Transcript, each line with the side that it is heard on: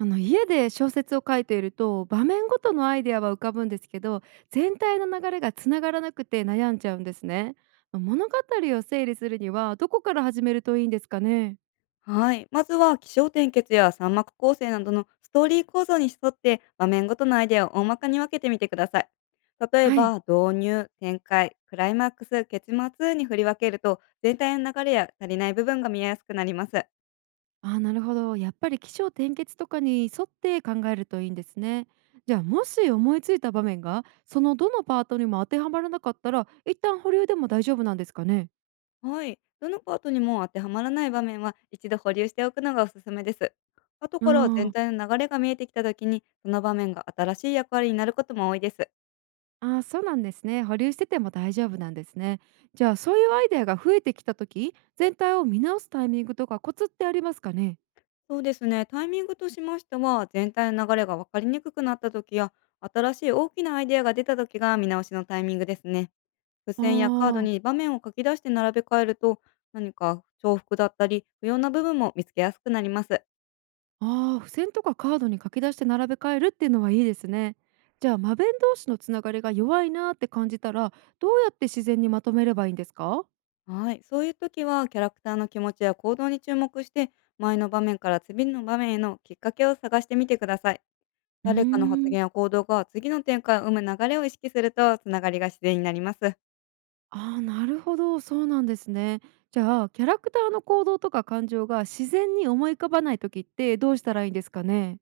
right: あの家で小説を書いていると場面ごとのアイデアは浮かぶんですけど、全体の流れがつながらなくて悩んじゃうんですね。物語を整理するにはどこから始めるといいんですかね？
left: はい。まずは気象点結や三幕構成などのストーリー構造に沿って場面ごとのアイデアを大まかに分けてみてください。例え
right: はい。
left: ば、導入、展開、クライマックス、結末に振り分けると、全体の流れや足りない部分が見えやすくなります。
right: あー、なるほど。やっぱり起承転結とかに沿って考えるといいんですね。じゃあ、もし思いついた場面がそのどのパートにも当てはまらなかったら、一旦保留でも大丈夫なんですかね？
left: はい。どのパートにも当てはまらない場面は、一度保留しておくのがおすすめです。後
right: ああ
left: から全
right: ー。
left: 体の流れが見えてきた時に、その場面が新しい役割になることも多いです。
right: ああ、そうなんですね。保留してても大丈夫なんですね。じゃあ、そういうアイデアが増えてきた時、全体を見直すタイミングとかコツってありますかね？
left: そうですね。タイミングとしましては、全体の流れが分かりにくくなった時や、新しい大きなアイデアが出た時が見直しのタイミングですね。付
right: あ
left: 箋やカード
right: あ。
left: に場面を書き出して並べ替えると、何か重複だったり、不要な部分も見つけやすくなります。
right: ああ、付箋とかカードに書き出して並べ替えるっていうのはいいですね。じゃあ、間弁同士のつながりが弱いなーって感じたら、どうやって自然にまとめればいいんですか？
left: はい。そういう時は、キャラクターの気持ちや行動に注目して、前の場面から次の場面へのきっかけを探してみてください。
right: うー
left: 誰かの発
right: ん。
left: 言や行動が次の展開を生む流れを意識すると、つながりが自然になります。
right: ああ、なるほど、そうなんですね。じゃあ、キャラクターの行動とか感情が自然に思い浮かばない時ってどうしたらいいんですかね？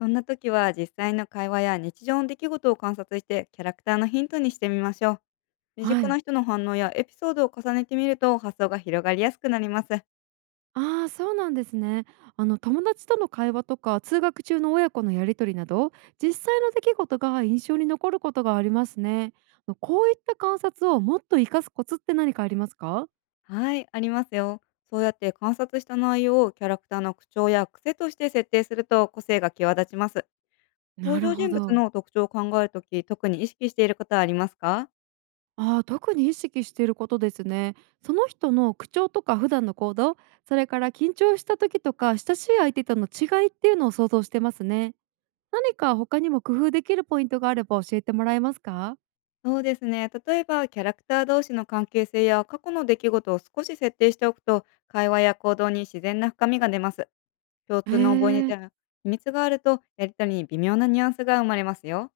left: そんな時は、実際の会話や日常の出来事を観察して、キャラクターのヒントにしてみましょう。身
right: は
left: 近な
right: い。
left: 人の反応やエピソードを重ねてみると、発想が広がりやすくなります。
right: ああ、そうなんですね。あの、友達との会話とか通学中の親子のやり取りなど、実際の出来事が印象に残ることがありますね。こういった観察をもっと活かすコツって何かありますか？
left: はい、ありますよ。そうやって観察した内容をキャラクターの口調や癖として設定すると、個性が際立ちます。
right: な
left: 登
right: る
left: 場
right: ほ
left: 人物
right: ど。
left: の特徴を考えるとき、特に意識していることはありますか？
right: ああ、特に意識していることですね。その人の口調とか普段の行動、それから緊張した時とか親しい相手との違いっていうのを想像してますね。何か他にも工夫できるポイントがあれば教えてもらえますか？
left: そうですね。例えば、キャラクター同士の関係性や過去の出来事を少し設定しておくと、会話や行動に自然な深みが出ます。共
right: へ
left: 通の覚えネ
right: え。
left: タや秘密があると、やり取りに微妙なニュアンスが生まれますよ。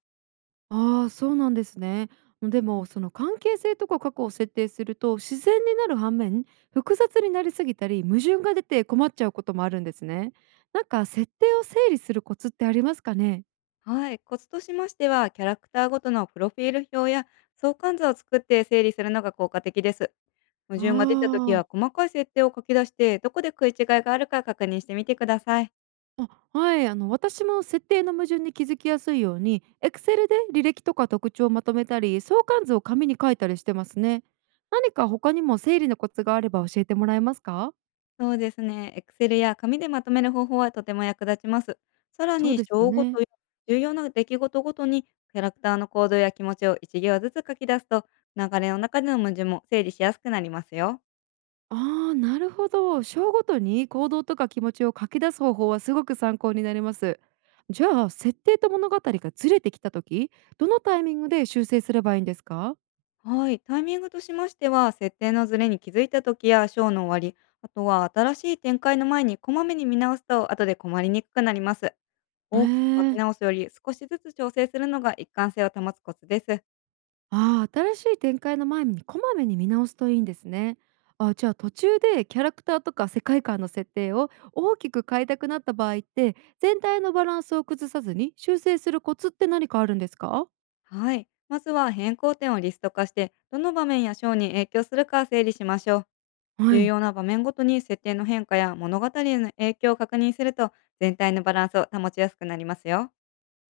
right: ああ、そうなんですね。でも、その関係性とか過去を設定すると、自然になる反面、複雑になりすぎたり、矛盾が出て困っちゃうこともあるんですね。なんか設定を整理するコツってありますかね？
left: はい、コツとしましては、キャラクターごとのプロフィール表や相関図を作って整理するのが効果的です。矛
right: あ
left: 盾が出た時は、
right: あ。
left: 細かい設定を書き出して、どこで食い違いがあるか確認してみてください。
right: あ、はい。あの、私も設定の矛盾に気づきやすいように、Excel で履歴とか特徴をまとめたり、相関図を紙に書いたりしてますね。何か他にも整理のコツがあれば教えてもらえますか？
left: そうですね、Excel や紙でまとめる方法はとても役立ちます。さら
right: そう
left: に、
right: ですよ
left: 章ご
right: ね。
left: とや重要な出来事ごとにキャラクターの行動や気持ちを一行ずつ書き出すと、流れの中での矛盾も整理しやすくなりますよ。
right: ああ、なるほど。章ごとに行動とか気持ちを書き出す方法はすごく参考になります。じゃあ、設定と物語がずれてきた時、どのタイミングで修正すればいいんですか？
left: はい、タイミングとしましては、設定のズレに気づいた時やショーの終わり、あとは新しい展開の前にこまめに見直すと、後で困りにくくなります。
right: へ
left: 大きく書き
right: え。
left: 直すより、少しずつ調整するのが一貫性を保つコツです。
right: ああ、新しい展開の前にこまめに見直すといいんですね。あ、じゃあ途中でキャラクターとか世界観の設定を大きく変えたくなった場合って、全体のバランスを崩さずに修正するコツって何かあるんですか？
left: はい、まずは変更点をリスト化して、どの場面やショーに影響するか整理しましょう。
right: は
left: 重
right: い。
left: 要な場面ごとに設定の変化や物語への影響を確認すると、全体のバランスを保ちやすくなりますよ。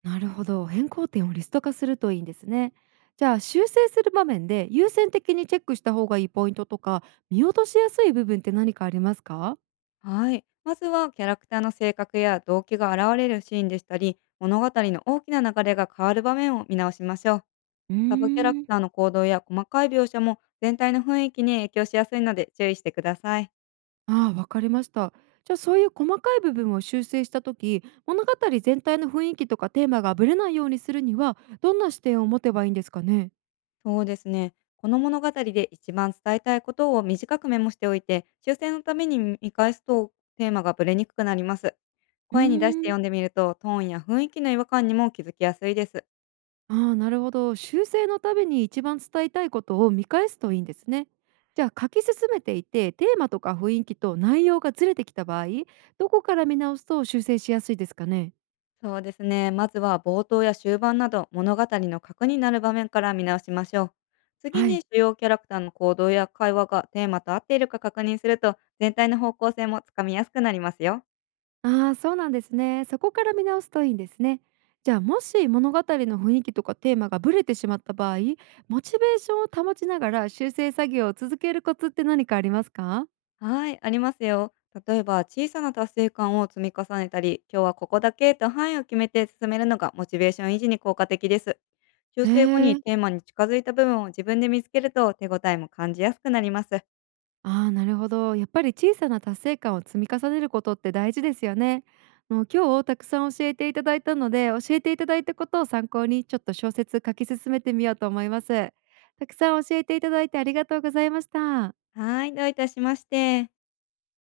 right: なるほど。変更点をリスト化するといいんですね。じゃあ修正する場面で優先的にチェックした方がいいポイントとか、見落としやすい部分って何かありますか？
left: はい。まずはキャラクターの性格や動機が現れるシーンでしたり、物語の大きな流れが変わる場面を見直しましょう。
right: うー
left: サブキャラク
right: ん。
left: ターの行動や細かい描写も全体の雰囲気に影響しやすいので、注意してください。
right: ああ、わかりました。じゃあ、そういう細かい部分を修正した時、物語全体の雰囲気とかテーマがぶれないようにするには、どんな視点を持てばいいんですかね？
left: そうですね。この物語で一番伝えたいことを短くメモしておいて、修正のために見返すと、テーマがブレにくくなります。
right: うー
left: 声に出して
right: ん。
left: 読んでみると、トーンや雰囲気の違和感にも気づきやすいです。
right: ああ、なるほど。修正のために一番伝えたいことを見返すといいんですね。じゃあ書き進めていてテーマとか雰囲気と内容がずれてきた場合、どこから見直すと修正しやすいですかね？
left: そうですね。まずは冒頭や終盤など、物語の核になる場面から見直しましょう。次
right: は
left: に、
right: い。
left: 主要キャラクターの行動や会話がテーマと合っているか確認すると、全体の方向性もつかみやすくなりますよ。
right: ああー、そうなんですね。そこから見直すといいんですね。じゃあ、もし物語の雰囲気とかテーマがブレてしまった場合、モチベーションを保ちながら修正作業を続けるコツって何かありますか？
left: はい、ありますよ。例えば、小さな達成感を積み重ねたり、今日はここだけと範囲を決めて進めるのがモチベーション維持に効果的です。修
right: へ
left: 正後に
right: え。
left: テーマに近づいた部分を自分で見つけると、手応えも感じやすくなります。
right: ああ、なるほど。やっぱり小さな達成感を積み重ねることって大事ですよね。もう今日たくさん教えていただいたので、教えていただいたことを参考にちょっと小説書き進めてみようと思います。たくさん教えていただいてありがとうございました。
left: はい、どういたしまして。